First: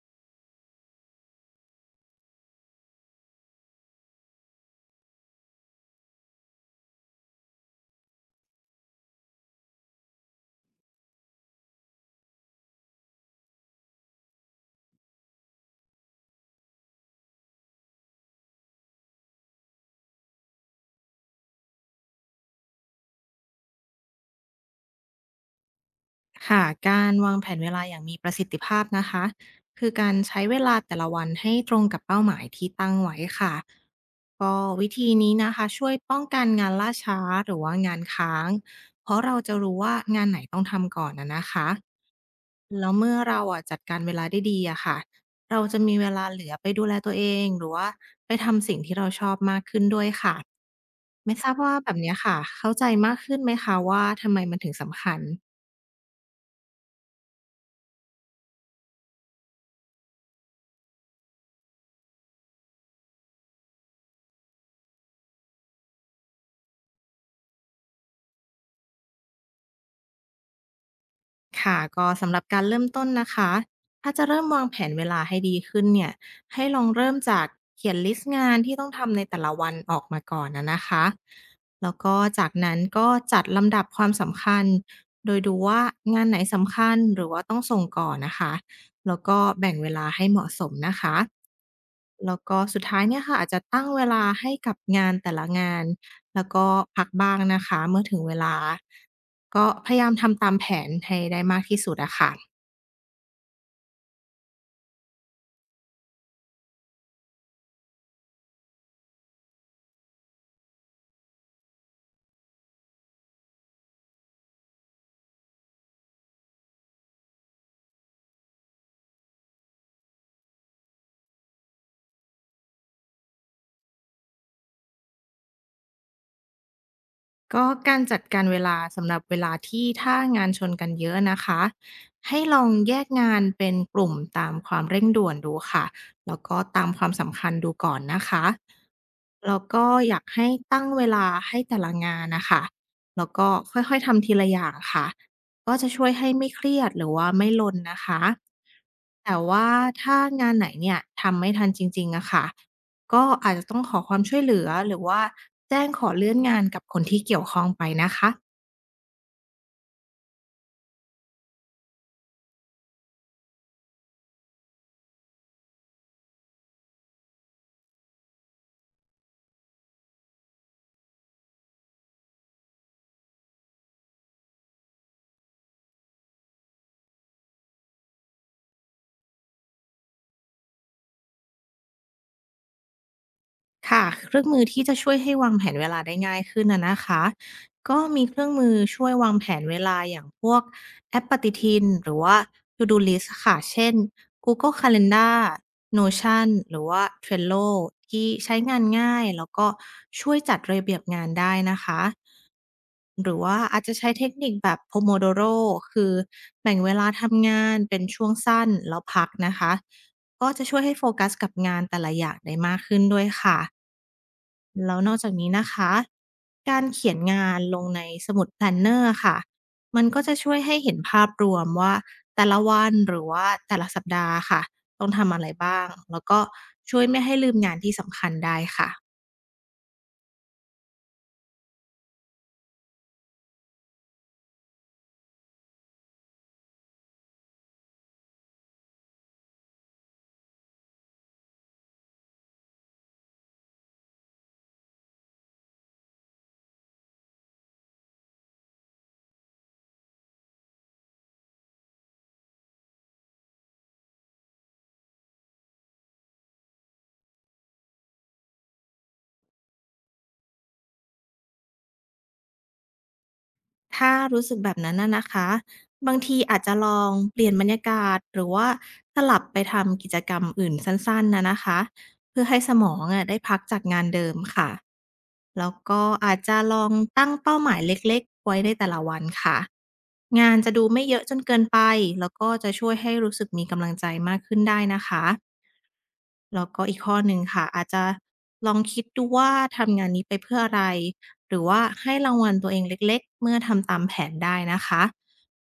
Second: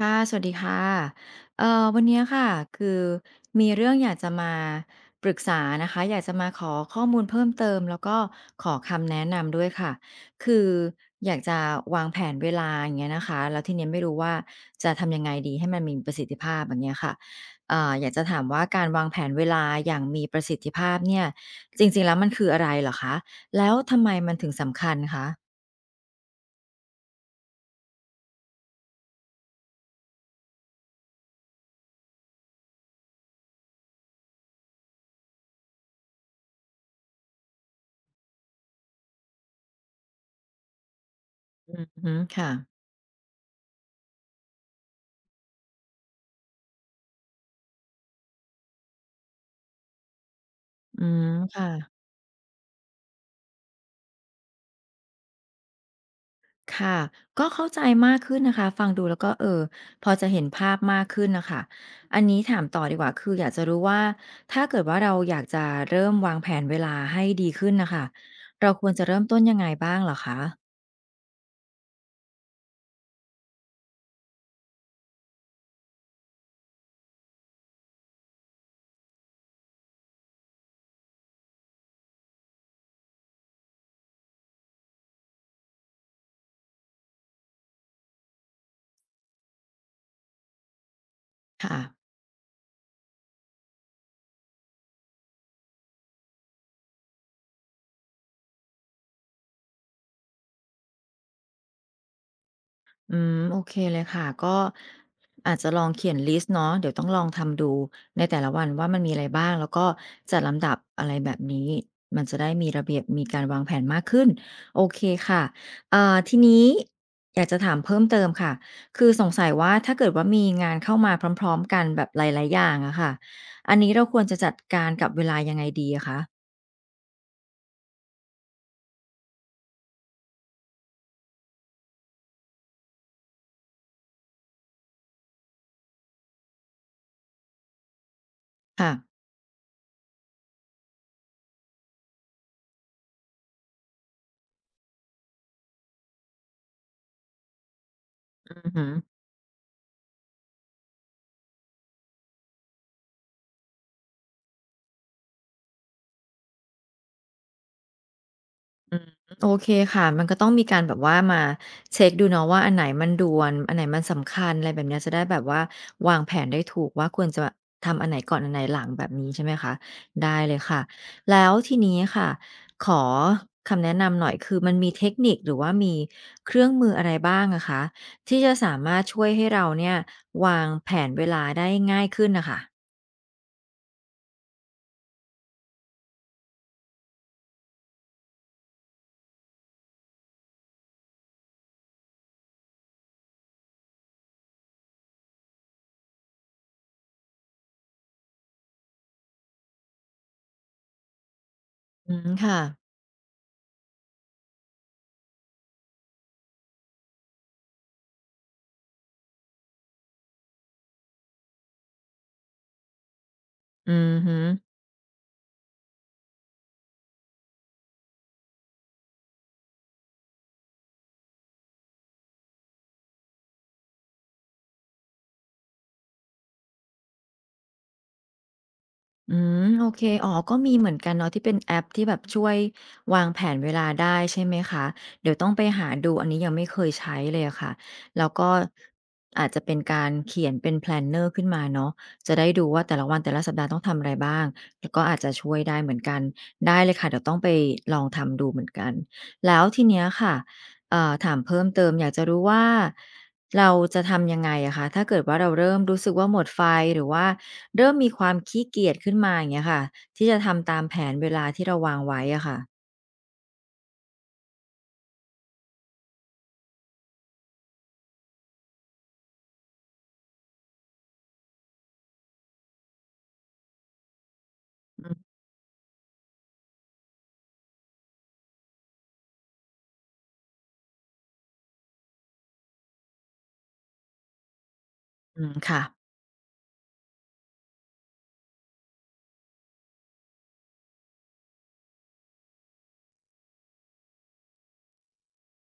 ค่ะสวัสดีค่ะวันเนี้ยค่ะคือมีเรื่องอยากจะมาปรึกษานะคะอยากจะมาขอข้อมูลเพิ่มเติมแล้วก็ขอคำแนะนำด้วยค่ะคืออยากจะวางแผนเวลาอย่างเงี้ยนะคะแล้วทีเนี้ยไม่รู้ว่าจะทำยังไงดีให้มันมีประสิทธิภาพอย่างเงี้ยค่ะอยากจะถามว่าการวางแผนเวลาอย่างมีประสิทธิภาพเนี่ยจริงๆแล้วมันคืออะไรเหรอคะแล้วทำไมมันถึงสำคัญคะค่ะการวางแผนเวลาอย่างมีประสิทธิภาพนะคะคือการใช้เวลาแต่ละวันให้ตรงกับเป้าหมายที่ตั้งไว้ค่ะก็วิธีนี้นะคะช่วยป้องกันงานล่าช้าหรือว่างานค้างเพราะเราจะรู้ว่างานไหนต้องทำก่อนนะคะอือฮึค่ะแล้วเมื่อเราอ่ะจัดการเวลาได้ดีอะค่ะเราจะมีเวลาเหลือไปดูแลตัวเองหรือว่าไปทำสิ่งที่เราชอบมากขึ้นด้วยค่ะอืมไม่ทราบค่ะ ว่าแบบเนี้ยค่ะเข้าใจมากขึ้นไหมคะว่าทำไมมันถึงสำคัญ ค่ะ ก็เข้าใจมากขึ้นนะคะ ฟังดูแล้วก็เออ พอจะเห็นภาพมากขึ้นน่ะค่ะอันนี้ถามต่อดีกว่าคืออยากจะรู้ว่า ถ้าเกิดว่าเราอยากจะเริ่มวางแผนเวลาให้ดีขึ้นน่ะค่ะเราควรจะเริ่มต้นยังไงบ้างเหรอคะค่ะก็สำหรับการเริ่มต้นนะคะถ้าจะเริ่มวางแผนเวลาให้ดีขึ้นเนี่ยให้ลองเริ่มจากเขียนลิสต์งานที่ต้องทำในแต่ละวันออกมาก่อนนะคะแล้วก็จากนั้นก็จัดลำดับความสำคัญโดยดูว่างานไหนสำคัญหรือว่าต้องส่งก่อนนะคะแล้วก็แบ่งเวลาให้เหมาะสมนะคะ ค่ะ แล้วก็สุดท้ายเนี่ยค่ะอาจจะตั้งเวลาให้กับงานแต่ละงานแล้วก็พักบ้างนะคะเมื่อถึงเวลาก็พยายามทำตามแผนให้ได้มากที่สุดอะค่ะอืมโอเคเลยค่ะก็อาจจะลองเขียนลิสต์เนาะเดี๋ยวต้องลองทำดูในแต่ละวันว่ามันมีอะไรบ้างแล้วก็จัดลำดับอะไรแบบนี้มันจะได้มีระเบียบมีการวางแผนมากขึ้นโอเคค่ะทีนี้อยากจะถามเพิ่มเติมค่ะคือสงสัยว่าถ้าเกิดว่ามีงานเข้ามาพร้อมๆกันแบบหลายๆอย่างอะค่ะอันนี้เราควรจะจัดการกับเวลายังไงดีอะคะก็การจัดการเวลาสำหรับเวลาที่ถ้างานชนกันเยอะนะคะให้ลองแยกงานเป็นกลุ่มตามความเร่งด่วนดูค่ะแล้วก็ตามความสำคัญดูก่อนนะคะ ค่ะแล้วก็อยากให้ตั้งเวลาให้แต่ละงานน่ะคะแล้วก็ค่อยๆทำทีละอย่างค่ะก็จะช่วยให้ไม่เครียดหรือว่าไม่ลนนะคะอือหือ แต่ว่าถ้างานไหนเนี่ยทำไม่ทันจริงๆอะค่ะก็อาจจะต้องขอความช่วยเหลือหรือว่าแจ้งขอเลื่อนงานกับคนที่เกี่ยวข้องไปนะคะ อืมโอเคค่ะ มันก็ต้องมีการแบบว่ามาเช็กดูเนาะว่าอันไหนมันด่วนอันไหนมันสำคัญอะไรแบบเนี้ยจะได้แบบว่าวางแผนได้ถูกว่าควรจะทำอันไหนก่อนอันไหนหลังแบบนี้ใช่ไหมคะได้เลยค่ะแล้วทีนี้ค่ะขอคำแนะนำหน่อยคือมันมีเทคนิคหรือว่ามีเครื่องมืออะไรบ้างอะคะที่จะสามารถช่วยให้เราเนี่ยวางแผนเวลาได้ง่ายขึ้นน่ะค่ะค่ะเครื่องมือที่จะช่วยให้วางแผนเวลาได้ง่ายขึ้นนะคะก็มีเครื่องมือช่วยวางแผนเวลาอย่างพวกแอปปฏิทินหรือว่า To Do List ค่ะเช่น Google Calendar Notion หรือว่า Trello ทรลโลที่ใช้งานง่ายแล้วก็ช่วยจัดระเบียบงานได้นะคะอืมค่ะหรือว่าอาจจะใช้เทคนิคแบบ Pomodoro คือแบ่งเวลาทำงานเป็นช่วงสั้นแล้วพักนะคะก็จะช่วยให้โฟกัสกับงานแต่ละอย่างได้มากขึ้นด้วยค่ะ อือฮึ แล้วนอกจากนี้นะคะ การเขียนงานลงในสมุด Planner อร์ค่ะ มันก็จะช่วยให้เห็นภาพรวมว่าแต่ละวันหรือว่าแต่ละสัปดาห์ค่ะต้องทำอะไรบ้างแล้วก็ช่วยไม่ให้ลืมงานที่สำคัญได้ค่ะ อืมโอเคอ๋อก็มีเหมือนกันเนาะที่เป็นแอปที่แบบช่วยวางแผนเวลาได้ใช่ไหมคะเดี๋ยวต้องไปหาดูอันนี้ยังไม่เคยใช้เลยอะค่ะแล้วก็อาจจะเป็นการเขียนเป็นแพลนเนอร์ขึ้นมาเนาะจะได้ดูว่าแต่ละวันแต่ละสัปดาห์ต้องทำอะไรบ้างแล้วก็อาจจะช่วยได้เหมือนกันได้เลยค่ะเดี๋ยวต้องไปลองทำดูเหมือนกันแล้วทีเนี้ยค่ะถามเพิ่มเติมอยากจะรู้ว่าเราจะทำยังไงอะคะถ้าเกิดว่าเราเริ่มรู้สึกว่าหมดไฟหรือว่า เริ่มมีความขี้เกียจขึ้นมาอย่างเงี้ยค่ะที่จะทำตามแผนเวลาที่เราวางไว้อะค่ะถ้ารู้สึกแบบนั้นน่ะนะคะบางทีอาจจะลองเปลี่ยนบรรยากาศหรือว่าสลับไปทำกิจกรรมอื่นสั้นๆนะคะเพื่อให้สมองอะได้พักจากงานเดิมค่ะแล้วก็อาจจะลองตั้งเป้าหมายเล็กๆไว้ในแต่ละวันค่ะงานจะดูไม่เยอะจนเกินไปแล้วก็จะช่วยให้รู้สึกมีกำลังใจมากขึ้นได้นะคะ อืมค่ะแล้วก็อีกข้อหนึ่งค่ะอาจจะลองคิดดูว่าทำงานนี้ไปเพื่ออะไรหรือว่าให้รางวัลตัวเองเล็กๆเมื่อทำตามแผนได้นะคะ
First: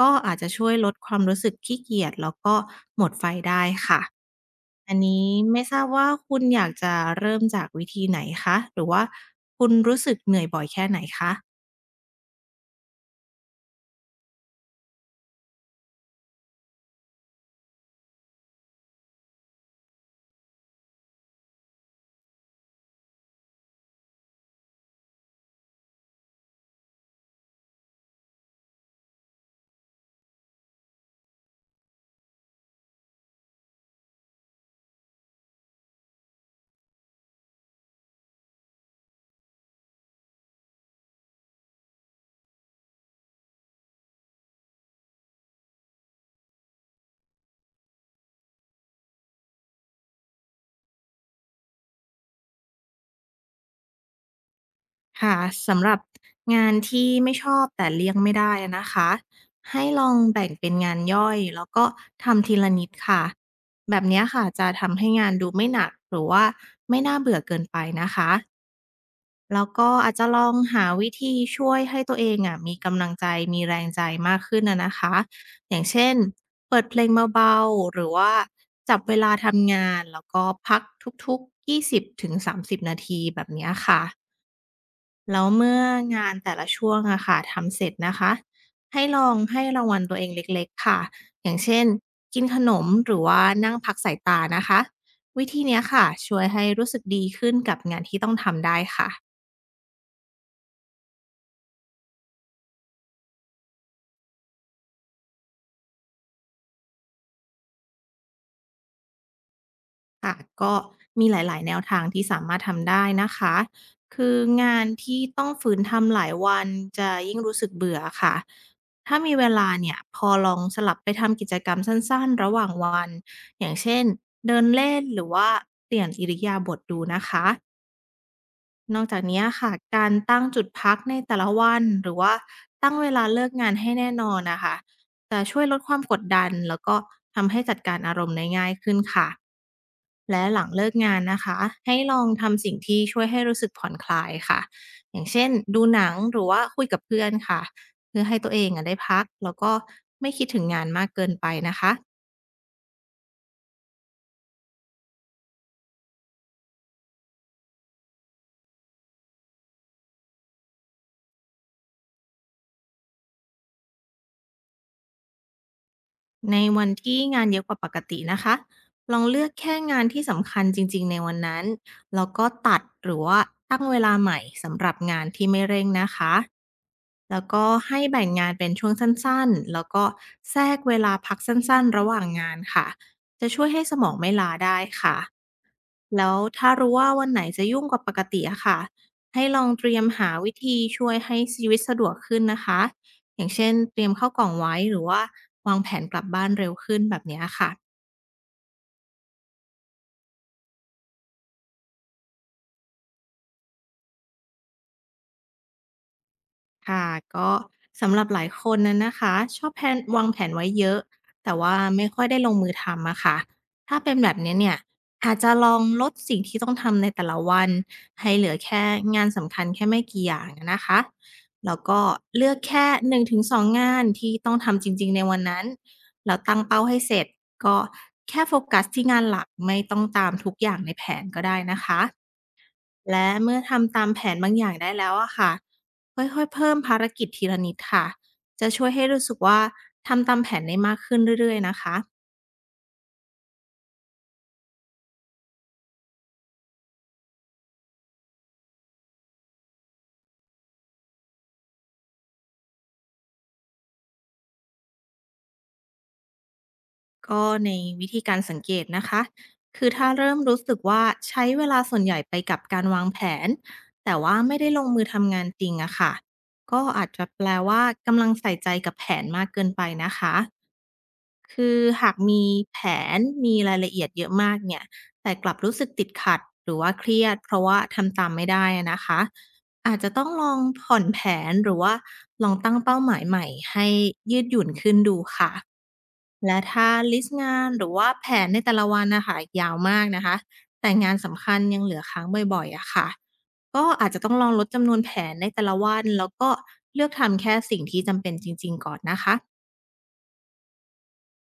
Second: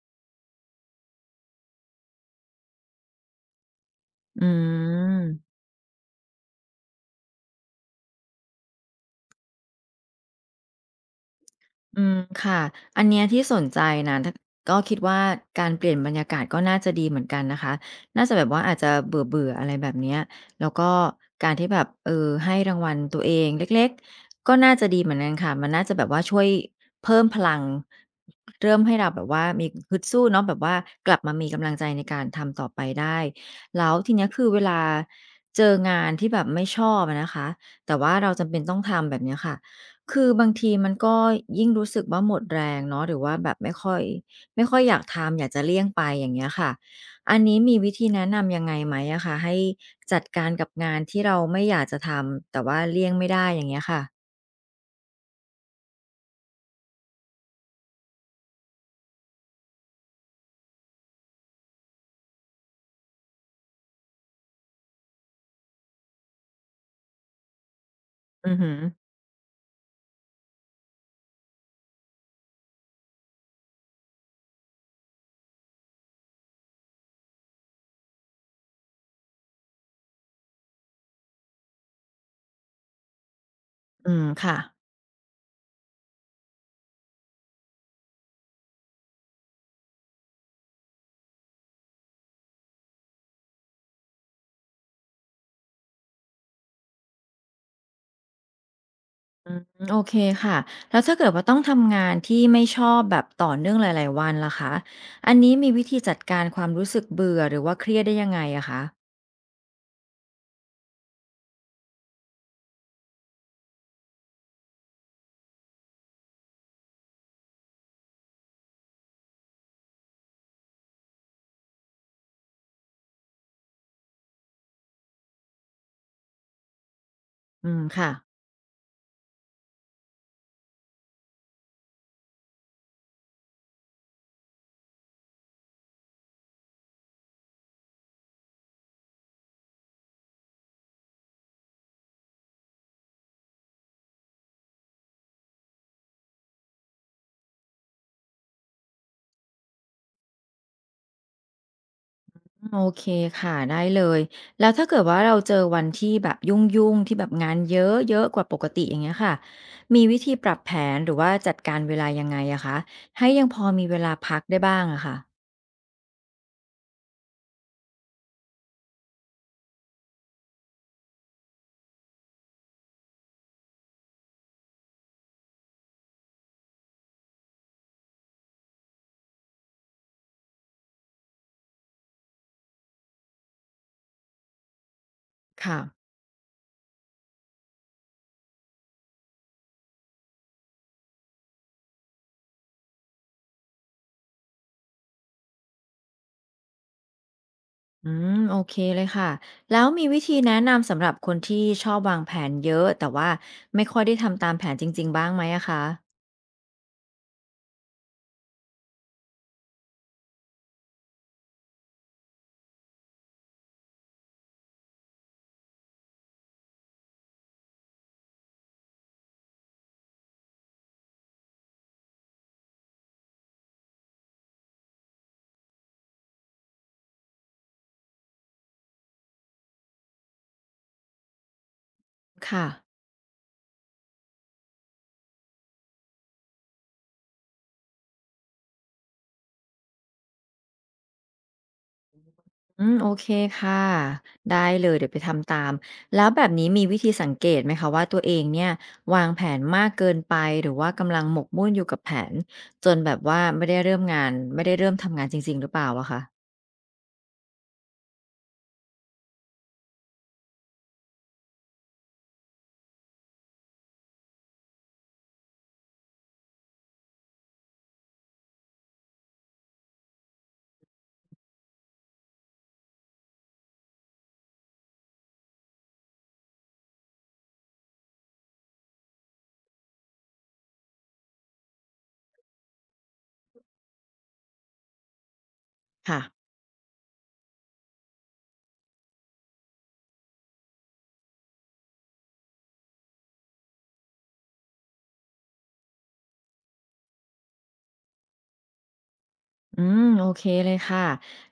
ก็อาจจะช่วยลดความรู้สึกขี้เกียจแล้วก็หมดไฟได้ค่ะอือันนี้ม ไม่ทราบว่าคุณอยากจะเริ่มจากวิธีไหนคะหรือว่าคุณรู้สึกเหนื่อยบ่อยแค่ไหนคะ อืมค่ะอันเนี้ยที่สนใจนะถ้าก็คิดว่าการเปลี่ยนบรรยากาศก็น่าจะดีเหมือนกันนะคะน่าจะแบบว่าอาจจะเบื่อๆออะไรแบบเนี้ยแล้วก็การที่แบบเออให้รางวัลตัวเองเล็กๆก็น่าจะดีเหมือนกันค่ะมันน่าจะแบบว่าช่วยเพิ่มพลังเริ่มให้เราแบบว่ามีฮึดสู้เนาะแบบว่ากลับมามีกำลังใจในการทำต่อไปได้แล้วทีเนี้ยคือเวลาเจองานที่แบบไม่ชอบอะนะคะแต่ว่าเราจำเป็นต้องทำแบบเนี้ยค่ะ คือบางทีมันก็ยิ่งรู้สึกว่าหมดแรงเนาะหรือว่าแบบไม่ค่อยอยากทำอยากจะเลี่ยงไปอย่างเงี้ยค่ะอันนี้มีวิธีแนะนำยังไงไหมอะคะให้จัดการกับงานที่เราไม่อยากจะทำแต่ว่าเลี่ยงไม่ได้อย่างเงี้ยค่ะค่ะสำหรับงานที่ไม่ชอบแต่เลี่ยงไม่ได้นะคะให้ลองแบ่งเป็นงานย่อยแล้วก็ทำทีละนิดค่ะแบบเนี้ยค่ะจะทำให้งานดูไม่หนักหรือว่าไม่น่าเบื่อเกินไปนะคะอือฮึแล้วก็อาจจะลองหาวิธีช่วยให้ตัวเองอ่ะมีกำลังใจมีแรงใจมากขึ้นนะคะอย่างเช่นเปิดเพลงเบาๆหรือว่าจับเวลาทำงานแล้วก็พักทุกๆ20 ถึง 30 นาทีแบบเนี้ยค่ะ อืมค่ะแล้วเมื่องานแต่ละช่วงอะค่ะทำเสร็จนะคะให้ลองให้รางวัลตัวเองเล็กๆค่ะอย่างเช่นกินขนมหรือว่านั่งพักสายตานะคะวิธีเนี้ยค่ะช่วยให้รู้สึกดีขึ้นกับงานที่ต้องทำได้ค่ะ อืมโอเคค่ะแล้วถ้าเกิดว่าต้องทำงานที่ไม่ชอบแบบต่อเนื่องหลายๆวันล่ะคะอันนี้มีวิธีจัดการความรู้สึกเบื่อหรือว่าเครียดได้ยังไงอะคะค่ะก็มีหลายๆแนวทางที่สามารถทำได้นะคะคืองานที่ต้องฝืนทำหลายวันจะยิ่งรู้สึกเบื่อค่ะถ้ามีเวลาเนี่ยพอลองสลับไปทำกิจกรรมสั้นๆระหว่างวันอย่างเช่นเดินเล่นหรือว่าเปลี่ยนอิริยาบถดูนะคะอืมค่ะ นอกจากนี้ค่ะการตั้งจุดพักในแต่ละวันหรือว่าตั้งเวลาเลิกงานให้แน่นอนน่ะค่ะจะช่วยลดความกดดันแล้วก็ทำให้จัดการอารมณ์ได้ง่ายขึ้นค่ะ และหลังเลิกงานนะคะให้ลองทำสิ่งที่ช่วยให้รู้สึกผ่อนคลายค่ะอย่างเช่นดูหนังหรือว่าคุยกับเพื่อนค่ะเพื่อให้ตัวเองอะได้พักแล้วก็ไม่คิดถึงงานมากเกินไปนะคะโอเคค่ะได้เลยแล้วถ้าเกิดว่าเราเจอวันที่แบบยุ่งๆที่แบบงานเยอะๆกว่าปกติอย่างเงี้ยค่ะมีวิธีปรับแผนหรือว่าจัดการเวลายังไงอะคะให้ยังพอมีเวลาพักได้บ้างอะค่ะในวันที่งานเยอะกว่าปกตินะคะลองเลือกแค่งานที่สำคัญจริงๆในวันนั้นแล้วก็ตัดหรือว่าตั้งเวลาใหม่สำหรับงานที่ไม่เร่งนะคะ แล้วก็ให้แบ่งงานเป็นช่วงสั้นๆ แล้วก็แทรกเวลาพักสั้นๆระหว่างงานค่ะ จะช่วยให้สมองไม่ล้าได้ค่ะ ค่ะแล้วถ้ารู้ว่าวันไหนจะยุ่งกว่าปกติอะค่ะ ให้ลองเตรียมหาวิธีช่วยให้ชีวิตสะดวกขึ้นนะคะอย่างเช่นเตรียมเข้ากล่องไว้หรือว่าวางแผนกลับบ้านเร็วขึ้นแบบเนี้ยค่ะ อืมโอเคเลยค่ะแล้วมีวิธีแนะนำสำหรับคนที่ชอบวางแผนเยอะแต่ว่าไม่ค่อยได้ทำตามแผนจริงๆบ้างไหมอะคะค่ะก็สำหรับหลายคนนั้นนะคะชอบแผนวางแผนไว้เยอะแต่ว่าไม่ค่อยได้ลงมือทำอะค่ะถ้าเป็นแบบนี้เนี่ยอาจจะลองลดสิ่งที่ต้องทำในแต่ละวันให้เหลือแค่งานสำคัญแค่ไม่กี่อย่างนะคะแล้วก็เลือกแค่1-2งถึงสองงานที่ต้องทำจริงๆในวันนั้นแล้วตั้งเป้าให้เสร็จก็แค่โฟกัสที่งานหลักไม่ต้องตามทุกอย่างในแผนก็ได้นะคะ ค่ะ และเมื่อทำตามแผนบางอย่างได้แล้วอะค่ะค่อยๆเพิ่มภารกิจทีละนิดค่ะจะช่วยให้รู้สึกว่าทำตามแผนได้มากขึ้นเรื่อยๆนะคะอืมโอเคค่ะได้เลยเดี๋ยวไปทำตามแล้วแบบนี้มีวิธีสังเกตไหมคะว่าตัวเองเนี่ยวางแผนมากเกินไปหรือว่ากำลังหมกมุ่นอยู่กับแผนจนแบบว่าไม่ได้เริ่มงานไม่ได้เริ่มทำงานจริงๆหรือเปล่าอะคะก็ในวิธีการสังเกตนะคะคือถ้าเริ่มรู้สึกว่าใช้เวลาส่วนใหญ่ไปกับการวางแผนแต่ว่าไม่ได้ลงมือทำงานจริงอะค่ะก็อาจจะแปลว่ากำลังใส่ใจกับแผนมากเกินไปนะคะ คือหากมีแผนมีรายละเอียดเยอะมากเนี่ยแต่กลับรู้สึกติดขัดหรือว่าเครียดเพราะว่าทำตามไม่ได้อะนะคะอาจจะต้องลองผ่อนแผนหรือว่าลองตั้งเป้าหมายใหม่ให้ยืดหยุ่นขึ้นดูค่ะค่ะ และถ้าลิสต์งานหรือว่าแผนในแต่ละวันนะคะยาวมากนะคะแต่งานสำคัญยังเหลือค้างบ่อยๆอะค่ะก็อาจจะต้องลองลดจำนวนแผนในแต่ละวันแล้วก็เลือกทำแค่สิ่งที่จำเป็นจริงๆก่อนนะคะ อืมโอเคเลยค่ะ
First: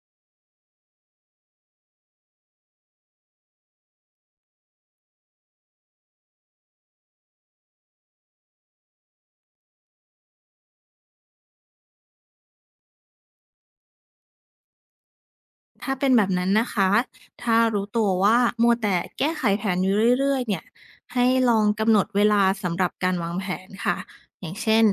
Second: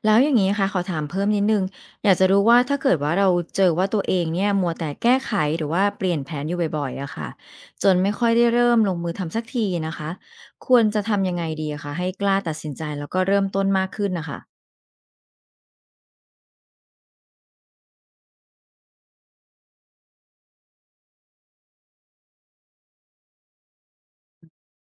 แล้วอย่างนี้ค่ะขอถามเพิ่มนิดนึงอยากจะรู้ว่าถ้าเกิดว่าเราเจอว่าตัวเองเนี่ยมัวแต่แก้ไขหรือว่าเปลี่ยนแผนอยู่บ่อยๆอะค่ะจนไม่ค่อยได้เริ่มลงมือทำสักทีนะคะควรจะทำยังไงดีอะคะให้กล้าตัดสินใจแล้วก็เริ่มต้นมากขึ้นนะคะถ้าเป็นแบบนั้นนะคะ ถ้ารู้ตัวว่ามัวแต่แก้ไขแผนอยู่เรื่อยๆเนี่ยให้ลองกำหนดเวลาสำหรับการวางแผนค่ะ อย่างเช่น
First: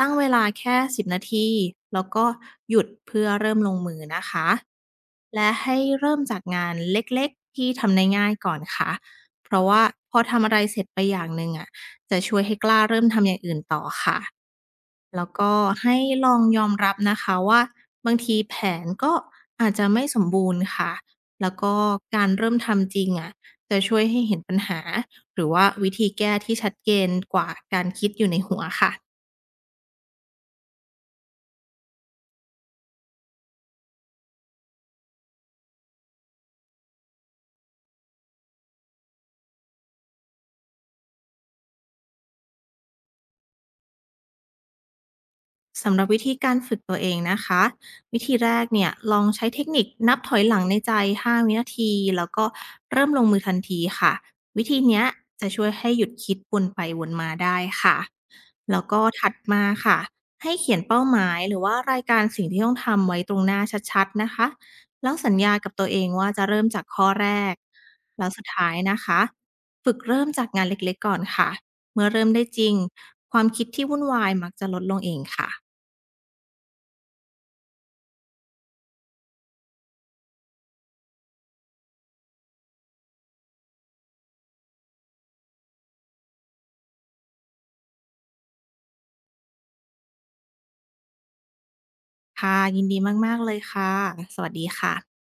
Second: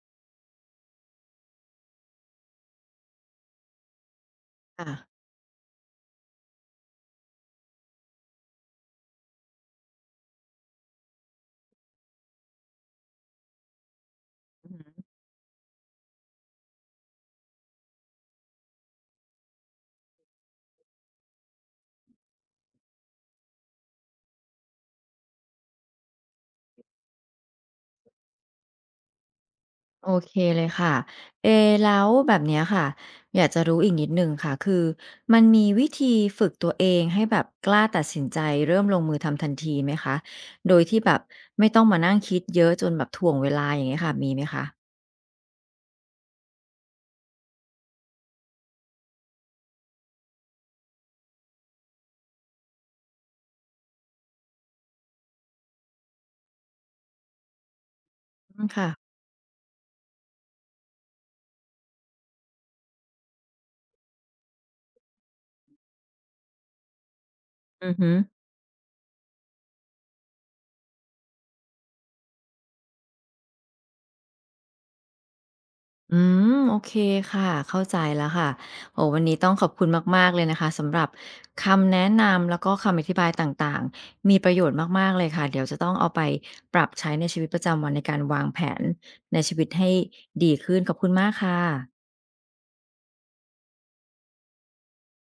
ตั้งเวลาแค่10นาที แล้วก็หยุดเพื่อเริ่มลงมือนะคะ ค่ะ และให้เริ่มจากงานเล็กๆ ที่ทำได้ง่ายก่อนค่ะเพราะว่าพอทำอะไรเสร็จไปอย่างหนึ่งอ่ะจะช่วยให้กล้าเริ่มทำอย่างอื่นต่อค่ะ แล้วก็ให้ลองยอมรับนะคะว่าบางทีแผนก็อาจจะไม่สมบูรณ์ค่ะแล้วก็การเริ่มทำจริงอะจะช่วยให้เห็นปัญหาหรือว่าวิธีแก้ที่ชัดเจนกว่าการคิดอยู่ในหัวค่ะ โอเคเลยค่ะเอแล้วแบบเนี้ยค่ะอยากจะรู้อีกนิดหนึ่งค่ะคือมันมีวิธีฝึกตัวเองให้แบบกล้าตัดสินใจเริ่มลงมือทำทันทีไหมคะโดยที่แบบไม่ต้องมานั่งคิดเยอะจนแบบถ่วงเวลาอย่างเงี้ยค่ะมีไหมคะสำหรับวิธีการฝึกตัวเองนะคะวิธีแรกเนี่ยลองใช้เทคนิคนับถอยหลังในใจ5วินาทีแล้วก็เริ่มลงมือทันทีค่ะวิธีเนี้ยจะช่วยให้หยุดคิดวนไปวนมาได้ค่ะอืมแล้วค่ะก็ถัดมาค่ะให้เขียนเป้าหมายหรือว่ารายการสิ่งที่ต้องทำไว้ตรงหน้าชัดๆนะคะแล้วสัญญากับตัวเองว่าจะเริ่มจากข้อแรกอือฮึ แล้วสุดท้ายนะคะฝึกเริ่มจากงานเล็กๆก่อนค่ะเมื่อเริ่มได้จริงความคิดที่วุ่นวายมักจะลดลงเองค่ะ อืมโอเคค่ะเข้าใจแล้วค่ะโอ้วันนี้ต้องขอบคุณมากๆเลยนะคะสำหรับคำแนะนำแล้วก็คำอธิบายต่างๆมีประโยชน์มากๆเลยค่ะเดี๋ยวจะต้องเอาไปปรับใช้ในชีวิตประจำวันในการวางแผนในชีวิตให้ดีขึ้นขอบคุณมากค่ะค่ะยินดีมากๆเลยค่ะสวัสดีค่ะ